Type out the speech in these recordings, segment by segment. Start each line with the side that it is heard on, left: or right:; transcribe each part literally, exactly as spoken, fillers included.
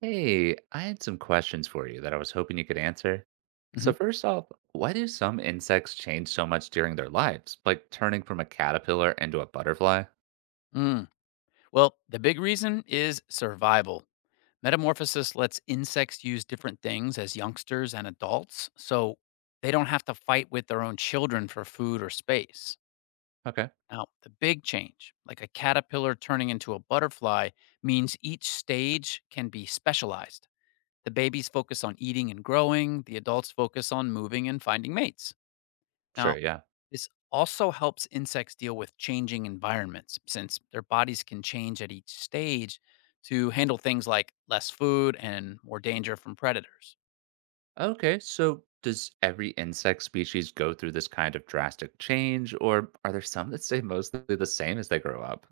right: Hey, I had some questions for you that I was hoping you could answer. So,
left: Mhm.
right: first off, why do some insects change so much during their lives, like turning from a caterpillar into a butterfly?
left: Mm. Well, the big reason is survival. Metamorphosis lets insects use different things as youngsters and adults, so they don't have to fight with their own children for food or space.
right: Okay,
left: Now, the big change, like a caterpillar turning into a butterfly, means each stage can be specialized. The babies focus on eating and growing, the adults focus on moving and finding mates.
right: sure,
left: Now,
right: yeah.
left: this also helps insects deal with changing environments since their bodies can change at each stage to handle things like less food and more danger from predators.
right: Okay, so does every insect species go through this kind of drastic change, or are there some that stay mostly the same as they grow up?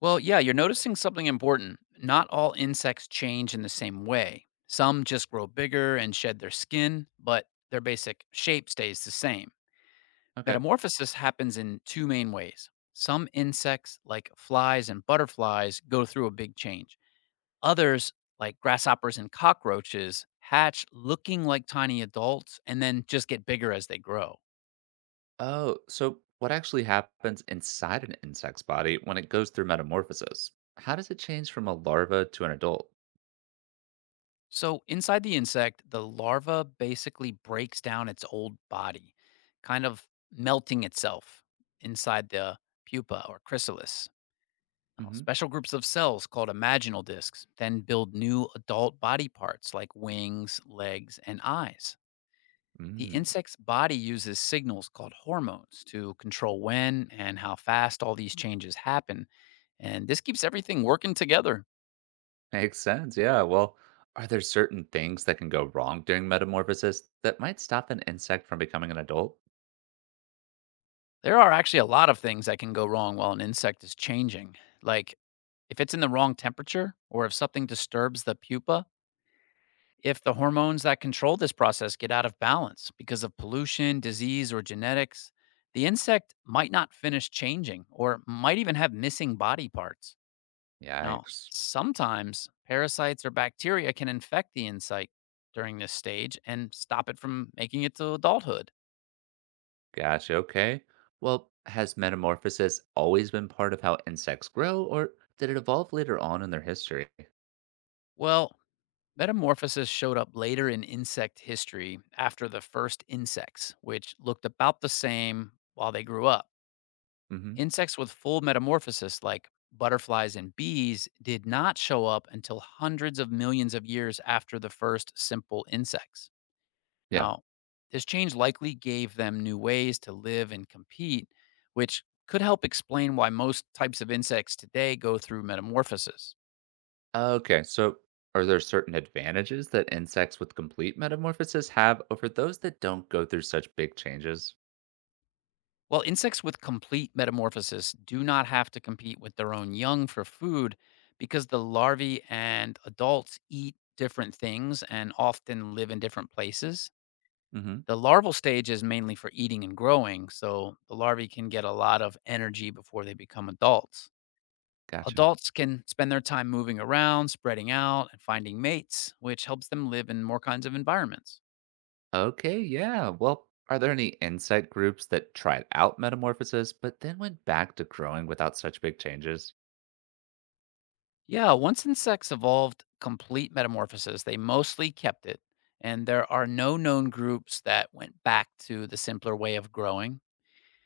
left: Well, yeah, you're noticing something important. Not all insects change in the same way. Some just grow bigger and shed their skin, but their basic shape stays the same.
right: Okay.
left: Metamorphosis happens in two main ways. Some insects, like flies and butterflies, go through a big change. Others, like grasshoppers and cockroaches, hatch looking like tiny adults and then just get bigger as they grow.
right: Oh, so what actually happens inside an insect's body when it goes through metamorphosis? How does it change from a larva to an adult?
left: So, inside the insect, the larva basically breaks down its old body, kind of melting itself inside the pupa or chrysalis. Now, special groups of cells called imaginal discs then build new adult body parts like wings, legs, and eyes. The
right: Mm-hmm.
left: insect's body uses signals called hormones to control when and how fast all these changes happen. And this keeps everything working together.
right: Makes sense. Yeah. Well, are there certain things that can go wrong during metamorphosis that might stop an insect from becoming an adult?
left: There are actually a lot of things that can go wrong while an insect is changing, like if it's in the wrong temperature or if something disturbs the pupa. If the hormones that control this process get out of balance because of pollution, disease, or genetics, the insect might not finish changing or might even have missing body parts. Now,
right: Yikes.
left: sometimes parasites or bacteria can infect the insect during this stage and stop it from making it to adulthood.
right: Gotcha. Okay. Well, has metamorphosis always been part of how insects grow, or did it evolve later on in their history?
left: Well, metamorphosis showed up later in insect history after the first insects, which looked about the same while they grew up.
right: Hmm.
left: Insects with full metamorphosis, like butterflies and bees, did not show up until hundreds of millions of years after the first simple insects.
right: Yeah.
left: Now, this change likely gave them new ways to live and compete, which could help explain why most types of insects today go through metamorphosis.
right: Okay. So, are there certain advantages that insects with complete metamorphosis have over those that don't go through such big changes?
left: While insects with complete metamorphosis do not have to compete with their own young for food because the larvae and adults eat different things and often live in different places,
right: Hmm.
left: the larval stage is mainly for eating and growing, so the larvae can get a lot of energy before they become adults.
right: Gotcha.
left: Adults can spend their time moving around, spreading out, and finding mates, which helps them live in more kinds of environments.
right: Okay, yeah. Well, are there any insect groups that tried out metamorphosis but then went back to growing without such big changes?
left: Yeah, once insects evolved complete metamorphosis, they mostly kept it, and there are no known groups that went back to the simpler way of growing.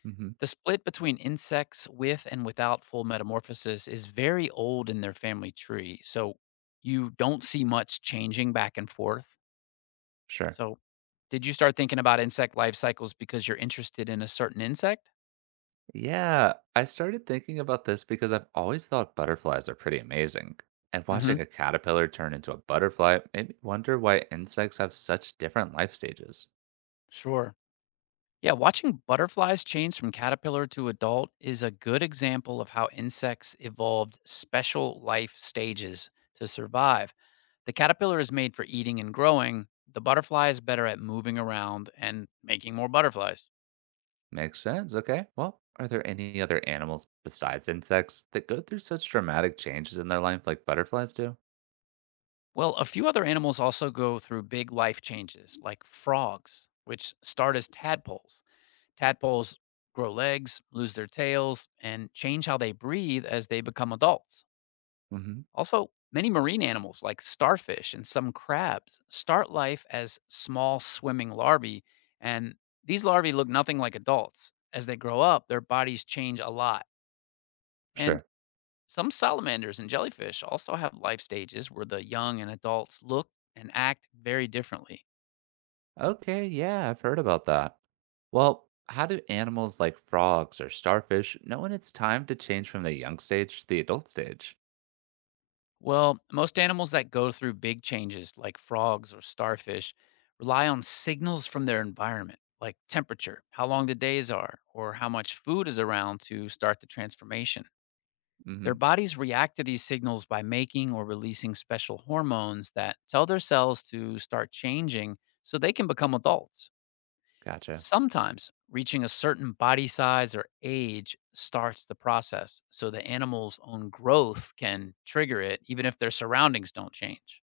right: Hmm.
left: The split between insects with and without full metamorphosis is very old in their family tree, so you don't see much changing back and forth.
right: Sure.
left: So, did you start thinking about insect life cycles because you're interested in a certain insect?
right: Yeah, I started thinking about this because I've always thought butterflies are pretty amazing. And
left: Mhm.
right: watching a caterpillar turn into a butterfly made me wonder why insects have such different life stages.
left: Sure. Yeah, watching butterflies change from caterpillar to adult is a good example of how insects evolved special life stages to survive. The caterpillar is made for eating and growing, the butterfly is better at moving around and making more butterflies.
right: Makes sense. Okay. Well, are there any other animals besides insects that go through such dramatic changes in their life like butterflies do?
left: Well, a few other animals also go through big life changes, like frogs, which start as tadpoles. Tadpoles grow legs, lose their tails, and change how they breathe as they become adults.
right: Hmm.
left: Also, many marine animals like starfish and some crabs start life as small swimming larvae, and these larvae look nothing like adults. As they grow up, their bodies change a lot. And
right: Sure.
left: some salamanders and jellyfish also have life stages where the young and adults look and act very differently.
right: Okay, yeah, I've heard about that. Well, how do animals like frogs or starfish know when it's time to change from the young stage to the adult stage?
left: Well, most animals that go through big changes, like frogs or starfish, rely on signals from their environment, like temperature, how long the days are, or how much food is around to start the transformation. Their
right: Mm-hmm.
left: bodies react to these signals by making or releasing special hormones that tell their cells to start changing so they can become adults.
right: Gotcha.
left: Sometimes reaching a certain body size or age starts the process, so the animal's own growth can trigger it, even if their surroundings don't change.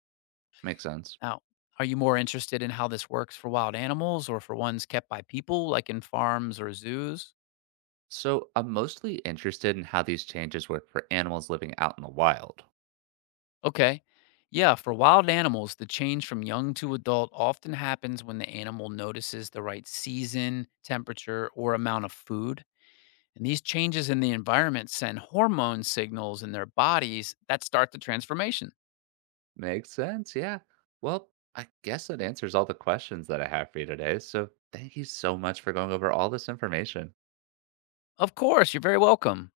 right: Makes sense.
left: Now, are you more interested in how this works for wild animals or for ones kept by people, like in farms or zoos?
right: So I'm mostly interested in how these changes work for animals living out in the wild.
left: Okay. Yeah, for wild animals, the change from young to adult often happens when the animal notices the right season, temperature, or amount of food. And these changes in the environment send hormone signals in their bodies that start the transformation.
right: Makes sense, yeah. Well, I guess that answers all the questions that I have for you today. So thank you so much for going over all this information.
left: Of course, you're very welcome.